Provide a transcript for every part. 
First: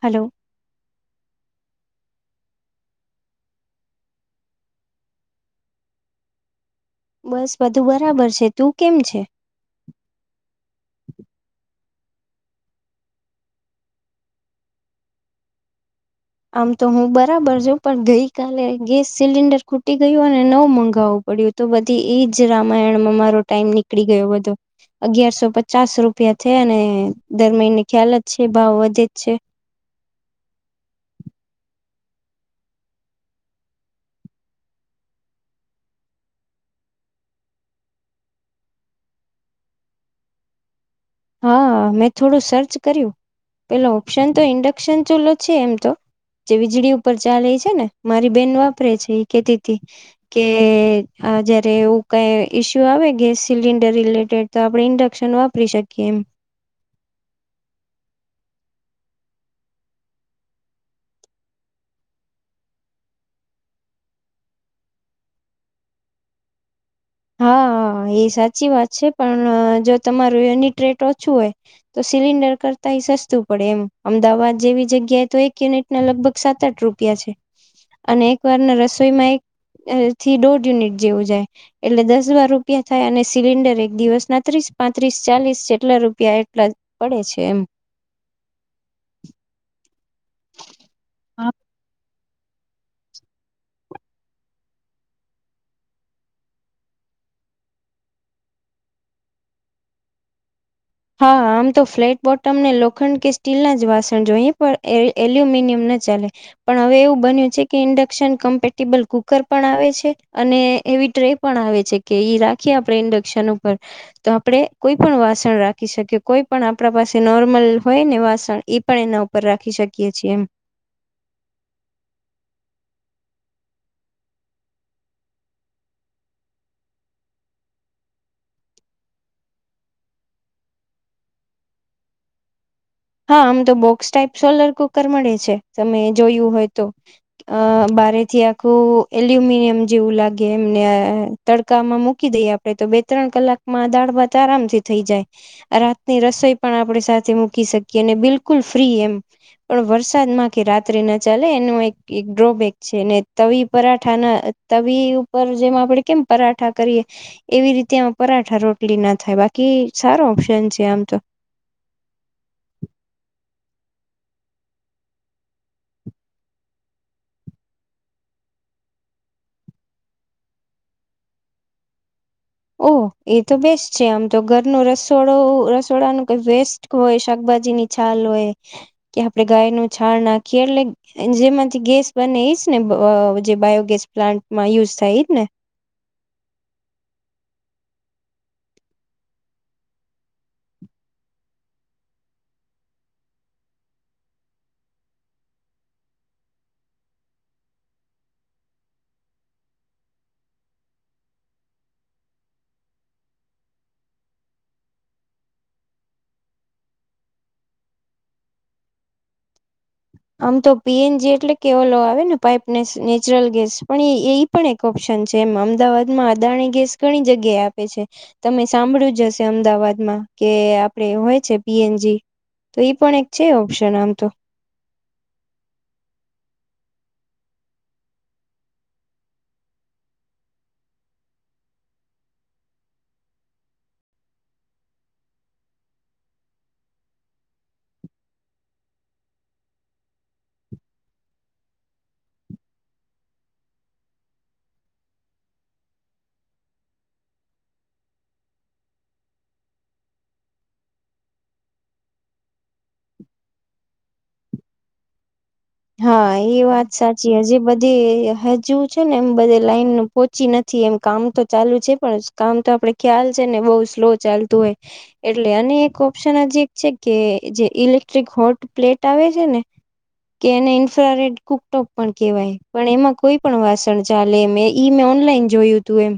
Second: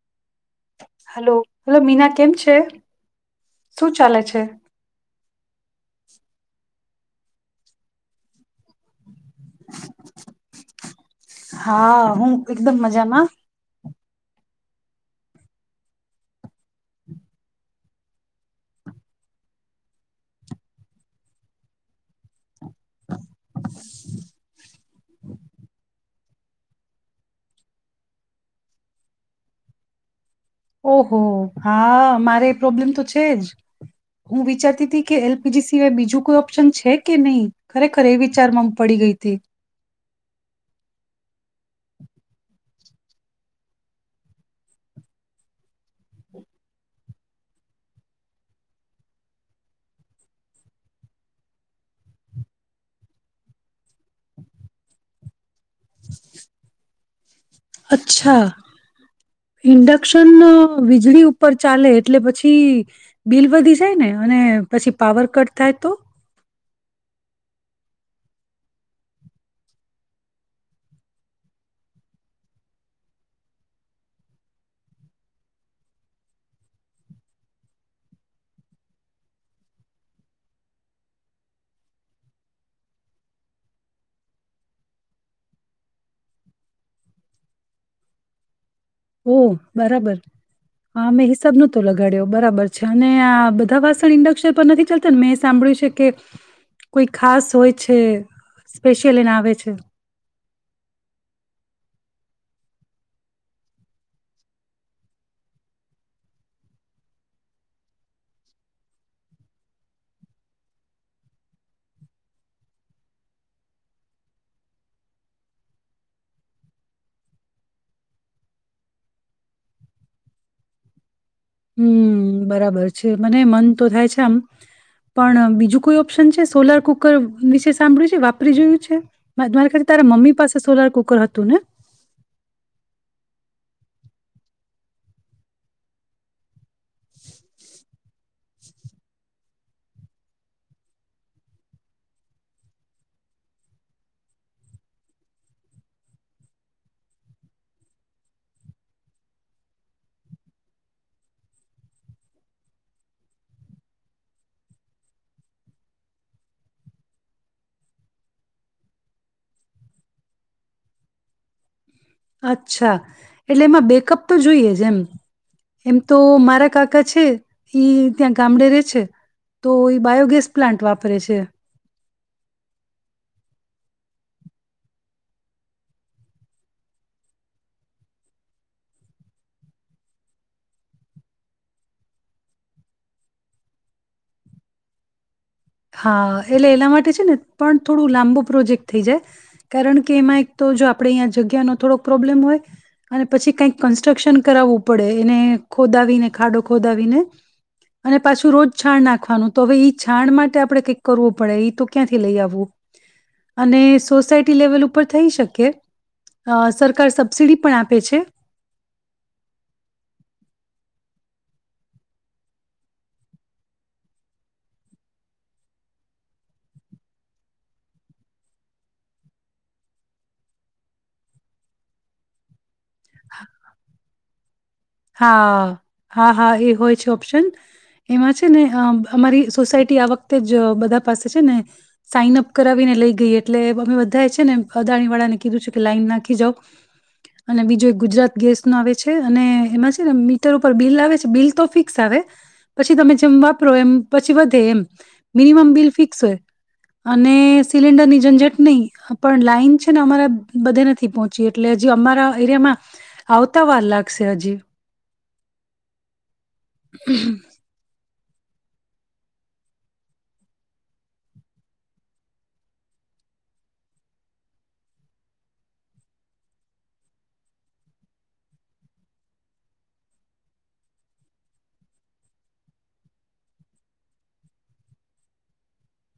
Hello. Hello hello Meena કેમ છે? શું ચાલે છે? બસ બધું બરાબર છે. તું કેમ છે? હા હું એકદમ મજામાં. આમ તો હું બરાબર છ પણ ગઈ કલે ગેસ સિલિન્ડર ખૂટી ગયું અને નવ મંગાવવું પડ્યું તો બધી એજ રામાયણમાં મારો ટાઈમ નીકળી ગયો બધો અગયારસો પચાસ રૂપ પિયા થયા ને દર મહિનની ખ્યાલ જ છે ભાવ વધે જ છે. ઓહો હા મારે એ પ્રોબ્લેમ તો છે જ હું વિચારતી હતી કે એલપીજી સિવાય બીજું કોઈ ઓપ્શન છે કે નહી ખરેખર એ વિચારમાં હ પડી ગઈ હતી. હા મેં થોડું સર્ચ કર્યું પેલો ઓપ્શન તો ઇન્ડક્શન ચૂલો છે એમ તો જે વીજળી ઉપર ચાલે છે ને મારી બેન વાપરે છે એ કેતીથી કે જયારે એવું કઈ ઈસ્યુ આવે ગેસ સિલિન્ડર રિલેટેડ તો આપણે ઇન્ડક્શન વાપરી શક કેમ. અચ્છા ઇન્ડક્શન વીજળી ઉપર ચાલે એટલે પછી બિલ વધી જાય ને અને પછી પાવર કટ થાય તો? હા એ સાચી વાત છે પણ જો તમારું યુનિટ રેટ ઓછું હોય તો સિલિન્ડર કરતા એ સસ્તું પડે એમ અમદાવાદ જેવી જગ્યાએ તો એક યુનિટ ના લગભગ સાત આઠ રૂપિયા છે, અને એક વારના રસોઈમાં એક અહ થી દોઢ યુનિટ જેવું જાય. એટલે દસ બાર રૂપિયા થાય અને સિલિન્ડર એક દિવસના ત્રીસ પાંત્રીસ ચાલીસ જેટલા રૂપિયા એટલા પડે છે એમ. ઓ બરાબર હા મે હા હિસાબ નો તો લગ કર્યો બરાબર છે અને આ બધા વાસણ ઈન્ડક્શન પર તો નથી ચલતાં ને મેં સાંભળ્યું છે કે કોઈ ખાસ હોય છે સ્પેશિયલ એના આવે છે? હા આમ તો ફ્લેટ બોટમ ને લોખંડ કે સ્ટીલના જ વાસણ જોઈએ પણ એલ એલ્યુમિનિયમ ના ચાલે, પણ હવે એવું બન્યું છે કે ઇન્ડક્શન કમ્પેટિબલ કુકર પણ આવે છે, અને એવી ટ્રે પણ આવે છે કે ઈ રાખીએ આપણે ઇન્ડક્શન ઉપર, તો આપણે કોઈ પણ વાસણ રાખ રાખી શકીએ કોઈ પણ આપણા પાસે નોર્મલ હોય ને વાસણ ઈ પણ એના ઉપર રાખી શકીએ છીએ એમ. હમ્મ બરાબર છે મને મન તો થાય છે આમ, પણ બીજું કોઈ ઓપ્શન છે સોલાર કુકર વિશે સાંભળ્યું છે વાપરી જોયું છે, મા મારા કરતા તારા મમ્મી પાસે સોલાર કુકર હતું ને? હા આમ તો બોક્સ ટાઈપ સોલાર કુકર મળે છે તમે જોયું હોય તો, અહ બારે થી આખું એલ્યુમિનિયમ જેવું લાગે એમને તડકામાં મૂકી દઈએ આપણે તો બે ત્રણ કલાકમાં દાળ ભાત આરામથી થઈ જાય, રાતની રસોઈ પણ આપણે સાથે મૂકી શક કે એને બિલકુલ ફ્રી એમ, પણ વરસાદમાં કે રાત્રે ના ચાલે એનું એક ઈ ડ્રોબેક છે એને તવી પરાઠા ના તવી ઉપર જેમ આપણેે કેમ પરાઠા કરીએ, એવી રીતે એમાં પરાઠા રોટલી ના થાય બાકી સારો ઓપ્શન છે આમ તો. અચ્છા, એટલે એમાં બેકઅપ તો જોઈએ જ એમ, એમ તો મારા કાકા છે ઈ ત્યાં ગામડે રે છે તો એ બાયોગેસ પ્લાન્ટ વાપરે છે. ઓહ એ તો બેસ્ટ છે આમ તો ઘરનું રસોડો રસોડાનું કંઈ વેસ્ટ હોય શાકભાજીની છાલ હોય, કે આપણે ગાય નું છાણ નાખીએ એટલે જેમાંથી ગેસ બને ઈ જ ને અહ જે બાયોગેસ પ્લાન્ટમાં યુઝ થાય ઈ જ ને? હા એટલે એના માટે છે ને પણ થોડું લાંબો પ્રોજેક્ટ થઈ જાય, કારણ કે એમાં એક તો જો આપણેે અહીંયા જગ્યાનો થોડોક પ્રોબ્લેમ હોય, અને પછી કંઈક કન્સ્ટ્રક્શન કરાવવું પડે એને ખોદાવીને ખાડો ખોદાવીને, અને પાછું રોજ છાણ નાખવાનું તો હવે ઈ છાણ માટે આપણે કંઈક કરવું પડે ઈ તો ક્યાંથી લઈ આવું, અને સોસાયટી લેવલ ઉપર થઈ શકે, સરકાર સબસડી પણ આપે છે. આમ તો પી એન જી એટલે કે ઓલો આવે ને પાઈપ નેસ નેચરલ ગેસ, પણ ઈ ઈ પણ એક ઓપ્શન છે એમ અમદાવાદમાં અદાણી ગેસ ઘણી જગ્યાએ આપે છે, તમે સાંભળ્યું જ હશે અમદાવાદમાં કે આપણે હોય છે પી એન જી. તો ઈ પણ એક છે ઓપ્શન આમ તો. હા હા હા એ હોય છે ઓપ્શન, એમાં છે ને અહ અમારી સોસાયટી આ વખતે જ બધા પાસે છે ને, સાઈનઅપ કરાવીને લઈ ગઈ એટલે અમે બધાએ છે ને અદાણી વાળાને કીધું છે કે લાઈન નાખી જાવ, અને બીજું ગુજરાત ગેસનો આવે છે અને એમાં છે ને મીટર ઉપર બિલ આવે છે બિલ તો ફિક્સ આવે, પછી તમે જેમ વાપરો એમ પછી વધે એમ, મિનિમમ બિલ ફિક્સ હોય, અને સિલિન્ડરની ઝંઝટ નહીં હા પણ લાઇન છે ને અમારા બધે નથી પહોંચી, એટલે હજી અમારા એરિયામાં આવતા વાર લાગશે હજી. હા એ વાત સાચી હજી બધી હજુ છે ને એમ બધે લાઈનું પહોંચી નથી એમ કામ તો ચાલુ છે પણ કામ તો આપણ ખ્યાલ છે ને બહું સ્લો ચાલતું હોય, એટલે અને એક ઓપ્શન હજી એક છે કે જે ઇલેક્ટ્રિક હોટ પ્લેટ આવે છે ને. કે એને ઇન્ફ્રારેેડ કુકટોપ પણ કહેવાય પણ એમાં કોઈ પણ વાસણ ચાલે એમ ઈ મે ઓનલાઈન જોયું તું એમ,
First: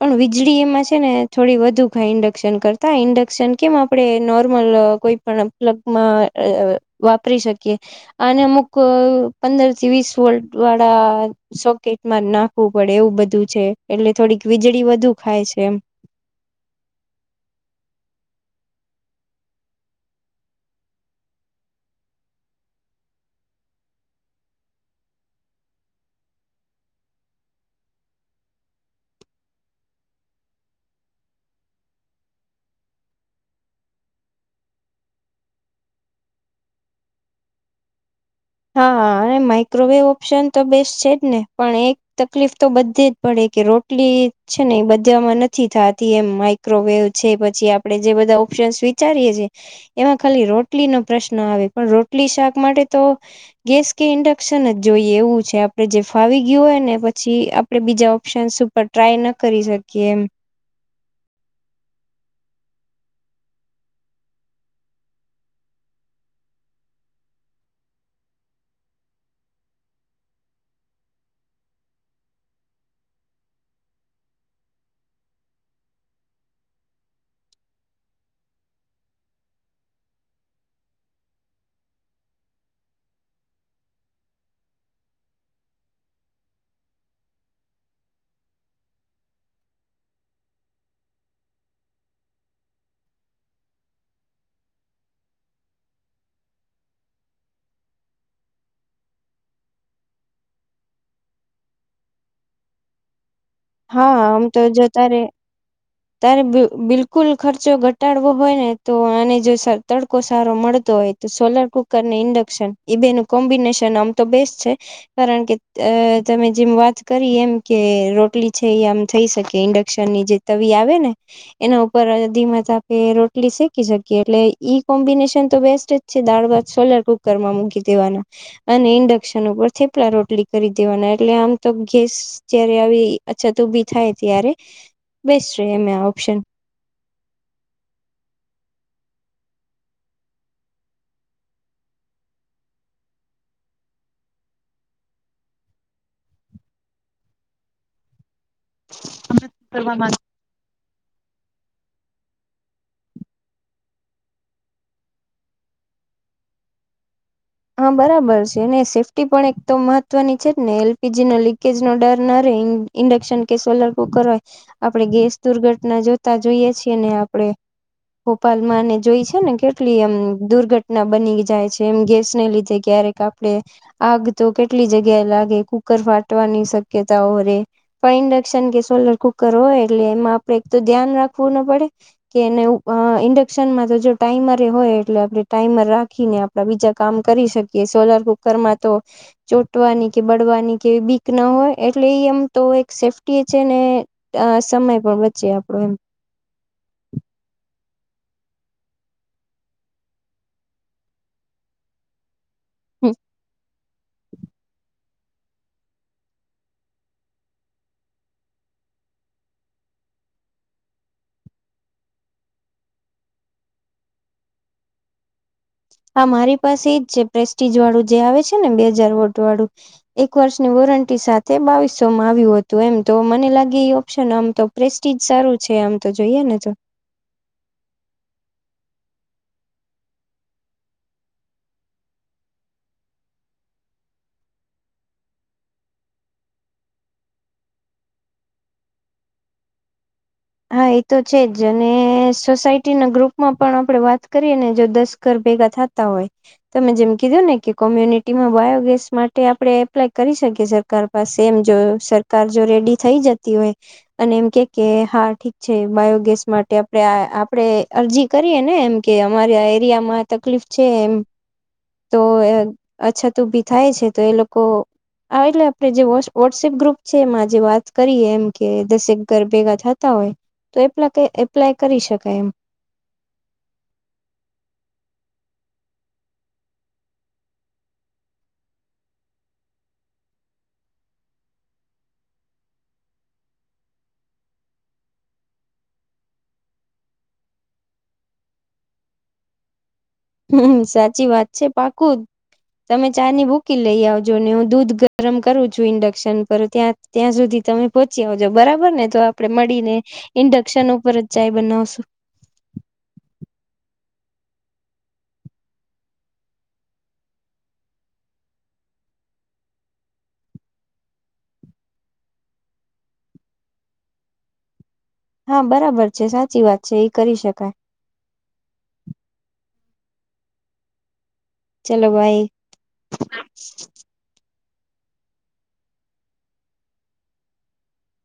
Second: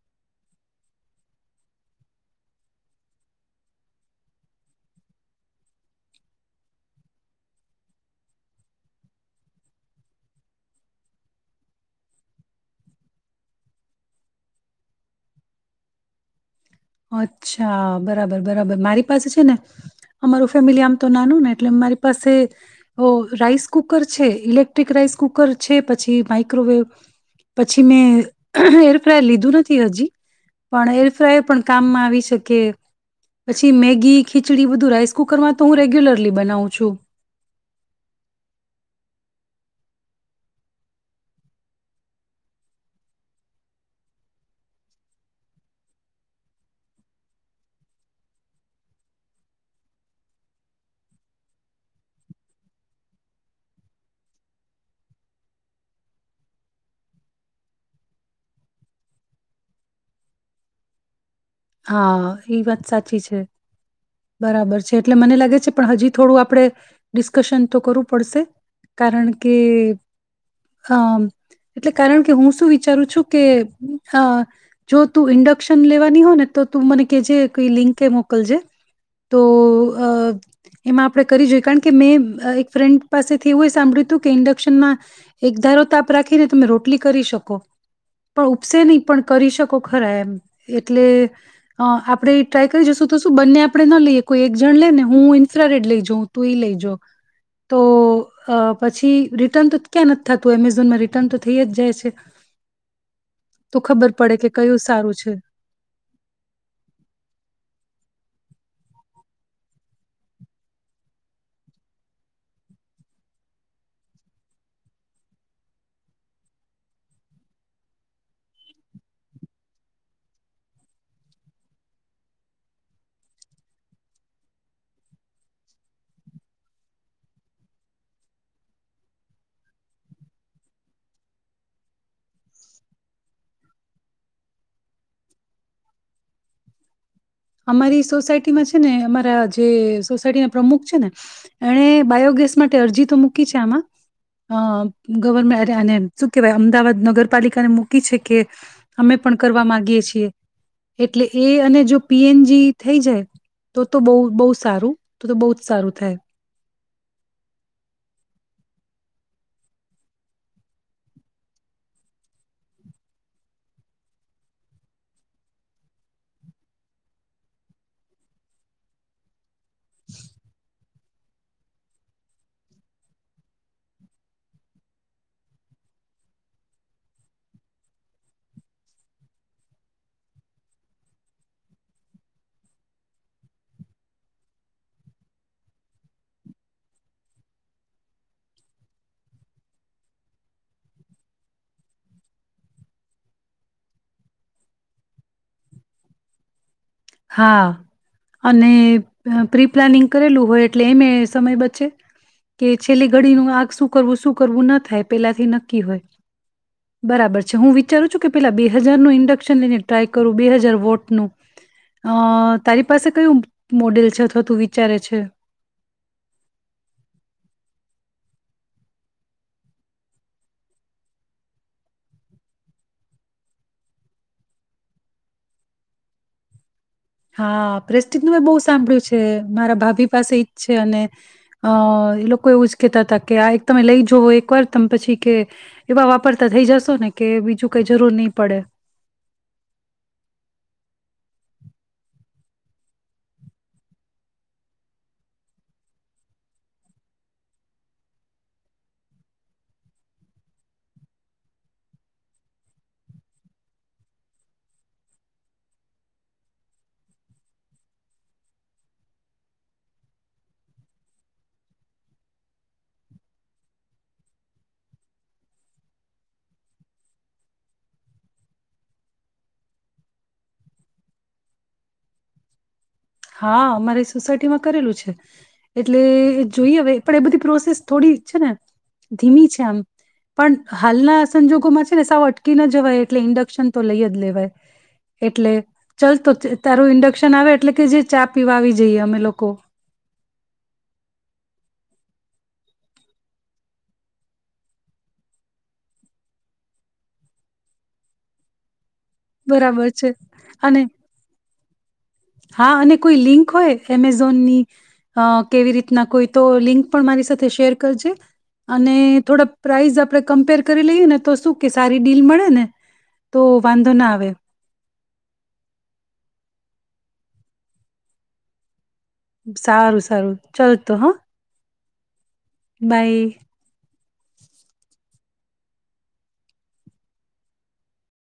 પણ વીજળી એમાં છે ને થોડી વધુ ખાય ઇન્ડક્શન કરતા ઇન્ડક્શન કેમ આપણે નોર્મલ કોઈ પણ પ્લગમાં અહ વાપરી શકીએ. આને અમુક પંદર થી વીસ વોલ્ટ વાળા સોકેટમાં નાખવું પડે એવું બધું છે એટલે થોડીક વીજળી વધુ ખાય છે એમ. અચ્છા બરાબર બરાબર મારી પાસે છે ને, અમારું ફેમિલી આમ તો નાનું ને એટલે અમારી પાસે, ઓ રાઈસ કુકર છે ઇલેક્ટ્રિક રાઈસ કુકર છે પછી માઈક્રોવેવ પછી મેં એરફ્રાય લીધું નથી હજી, પણ એરફ્રાય પણ કામ મા આવી શકે, પછી મેગી ખીચડી બધું રાઈસ કુકરમાં તો હું રેગ્યુલરલી બનાવું છું. હા અને માઈક્રોવેવ ઓપ્શન તો બેસ્ટ છે જ ને પણ એક તકલીફ તો બધે જ પડે કે રોટલી છે ને એ બધામાં નથી થાતી એમ માઈક્રોવેવ છે પછી આપણે જે બધા ઓપ્શન વિચારીએ છીએ, એમાં ખાલી રોટલી નો પ્રશ્ન આવે પણ રોટલી શાક માટે તો ગેસ કે ઇન્ડક્શન જ જોઈએ એવું છે આપણે જે ફાવી ગયું હોય ને પછી આપણે બીજા ઓપ્શન્સ ઉપર ટ્રાય ન કરી શકીએ એમ. હા એ વાત સાચી છે, બરાબર છે એટલે મને લાગે છે પણ હજી થોડું આપણે ડિસ્કશન તો કરવું પડશે, કારણ કે અમ એટલે કારણ કે હું શું વિચારું છું કે હા જો તું ઇન્ડક્શન લેવાની હોય ને તો તું મને કહેજે કંઈ લિંકએ મોકલજે, તો અહ એમાં આપણે કરી જોઈએ કારણ કે મેં એક ફ્રેન્ડ પાસેથી એવું સાંભળ્યું હતું કે ઇન્ડક્શનમાં એક ધારો તાપ રાખીને તમે રોટલી કરી શકો, પણ ઉપસે નહીં પણ કરી શકો ખરા એમ. એટલે અહ આપણે ઈ ટ્રાય કરી જોઈશું તો શું બંને આપણે ન લઈએ કોઈ એક જણ લે ને હું ઇન્ફ્રારેડ લઈ જોઉં તું ઈ લઈ જો. તો અહ પછી રિટર્ન તો ક્યાં નથ થાતું એમેઝોનમાં રિટર્ન તો થઈ જ જાય છે. તો ખબર હા પડે આમ કે તો કયું જો સારું તારે છે તારે બ બિલકુલ ખર્ચો ઘટાડવો હોય ને તો આને જો સ તડકો સારો મળતો હોય, તો સોલાર કુકર ને ઇન્ડક્શન ઈ બે નો કોમ્બિનેશન આમ તો બેસ્ટ છે, કારણ કે અહ તમે જેમ વાત કરી એમ કે રોટલી છે ઈ આમ થઈ શકે ઇન્ડક્શન ની જે તવી આવે ને એના ઉપર ધીમા તાપે રોટલી શેકી શકીએ એટલે ઈ કોમ્બિનેશન તો બેસ્ટ જ છે. દાળ-ભાત સોલાર કુકરમાં મૂકી દેવાના અને ઇન્ડક્શન ઉપર થેપલા રોટલી કરી દેવાના એટલે આમ તો ગેસ જયારે આવી અછત ઉભી થાય ત્યારે બેસ્ટ રહે એમ આ ઓપ્શન. અમારી સોસાયટીમાં છે ને અમારા જે સોસાયટી ના પ્રમુખ છે ને એણે બાયોગેસ માટે અરજી તો મૂકી છે આમાં અહ ગવરમહેર આને શું કહેવાય અમદાવાદ નગરપાલિકાને મૂકી છે કે અમે પણ કરવા માંગીએ છીએ એટલે એ અને જો પી એન જી થઈ જાય તો તો બહું બહું સારું તો તો બહુ જ સારું થાય. હા બરાબર છે, અને સેફ્ટી પણ એક તો મહત્વની છે જ ને. એલ પી જી ના લીકેજ નો ડર ના રહેે ઇન્ડક્શન કે સોલાર કુકર હોય આપણે ગેસ દુર્ઘટના જોતા જોઈએ છીએ ને આપણેે ભોપાલમાંને જોઈ છે ને કેટલી એમ દુર્ઘટના બની જાય છે એમ ગેસ ને લીધે ક્યારેક આપણે આગ તો કેટલી જગ્યાએ લાગે, કુકર ફાટવાની શક્યતાઓ રે, પણ ઇન્ડક્શન કે સોલાર કુકર હોય એટલે એમાં આપણે એક તો ધ્યાન રાખવું ન પડે કે એને એવું ઇન્ડક્શનમાં તો જો ટાઈમરે હોય એટલે આપણે ટાઈમર રાખીને આપણા બીજા કામ કરી શકીએ સોલાર કુકરમાં તો ચોટવાની કે બળવાની કે બીક ન હોય એટલે ઈ એમ તો એક સેફ્ટી એ છે ને સમય પણ બચે આપણો એમ. હા અને પ્રી-પ્લાનિંગ કરેલું હોય એટલે એમેય સમય બચે. કે છેલ્લી ઘડીનું આગ શું કરવું શું કરવું ના થાય પેલાથી નક્કી હોય, બરાબર છે. હું વિચારું છું કે પેલા બે હજાર નો ઇન્ડક્શન લઈને ટ્રાય કરું બે હજાર વોટ નું. અહ તારી પાસે કયું મોડેલ છે અથવા તું વિચારે છે? હા મારી પાસે ઈજ છે પ્રેસ્ટીજ વાળું જે આવે છે ને બે હજાર વોટ વાળું, એક વર્ષની વોરંટી સાથે બાવીસસો માં આવ્યું હતું એમ, તો મને લાગે એ ઓપ્શન આમ તો પ્રેસ્ટીજ સારું છે આમ તો જોઈએ ને તો. હા પ્રેસ્ટિત નું મે બહુ સાંભળ્યું છે મારા ભાભી પાસે ઈજ છે, અને અહ ઈ લોકો એવું જ કેતા હતા કે આ એક તમે લઈ જોવો એકવાર તમે પછી કે એવા વાપરતા થઈ જશો ને કે બીજું કઈ જરૂર નહી પડે. હા એ તો છે જ અને સોસાયટીના ગ્રુપમાં પણ આપણે વાત કરીએ ને જો દસ ઘર ભેગા થતા હોય તમે જેમ કીધો ને કે કોમ્યુનિટીમાં બાયોગેસ માટે આપણે એપ્લાય કરી શકીએ સરકાર પાસે એમ જો સરકાર જો રેડી થઈ જતી હોય અને એમ કે કે હા ઠીક છે બાયોગેસ માટે આપણે આ આપણે અરજી કરીએ ને એમ કે અમારા એરિયામાં તકલીફ છે એમ, તો અહ અછત ઉભી થાય છે તો એ લોકો આ એટલે આપણે જે વોટ્સએપ ગ્રુપ છે એમાં જે વાત કરીએ એમ કે દસેક ઘર ભેગા થાત તા હોય તો એપ્લાકે એપ્લાય કરી શકાય એમ. હા અમારે સોસાયટીમાં કરેલું છે એટલે જોઈએ હવે પણ એ બધી પ્રોસેસ થોડી છે ને ધીમી છે આમ પણ હાલના સંજોગોમાં છે ને સાવ અટકી ના જવાય એટલે ઇન્ડક્શન તો લઈ જ લેવાય એટલે ચાલ તો તારું ઇન્ડક્શન આવે એટલે કે જે. ચા પીવા આવી જઈએ અમે લોકો. હમ્મ સાચી વાત છે પાકું તમે ચા ની ભૂકી લઈ આવજો ને હું દૂધ ગરમ કરું છું ઇન્ડક્શન પર ત્યાં ત્યાં સુધી તમે પહોંચી આવજો બરાબર ને. તો આપડે બરાબર મળીને છે અને ઇન્ડક્શન ઉપર જ ચાય બનાવશું હા અને કોઈ લિંક હોય એમેઝોનની અ કેવી રીતના કોઈ તો લિંક પણ મારી સાથે શેર કરજે અને થોડા પ્રાઇસ આપણે કમ્પેર કરી લઈએ ને તો શું કે સારી ડીલ મળે ને તો વાંધો ના આવે. વે. હા બરાબર છે સાચી વાત છે એ કરી શકાય. સારું સારું ચાલ તો હ. ચલો બાય.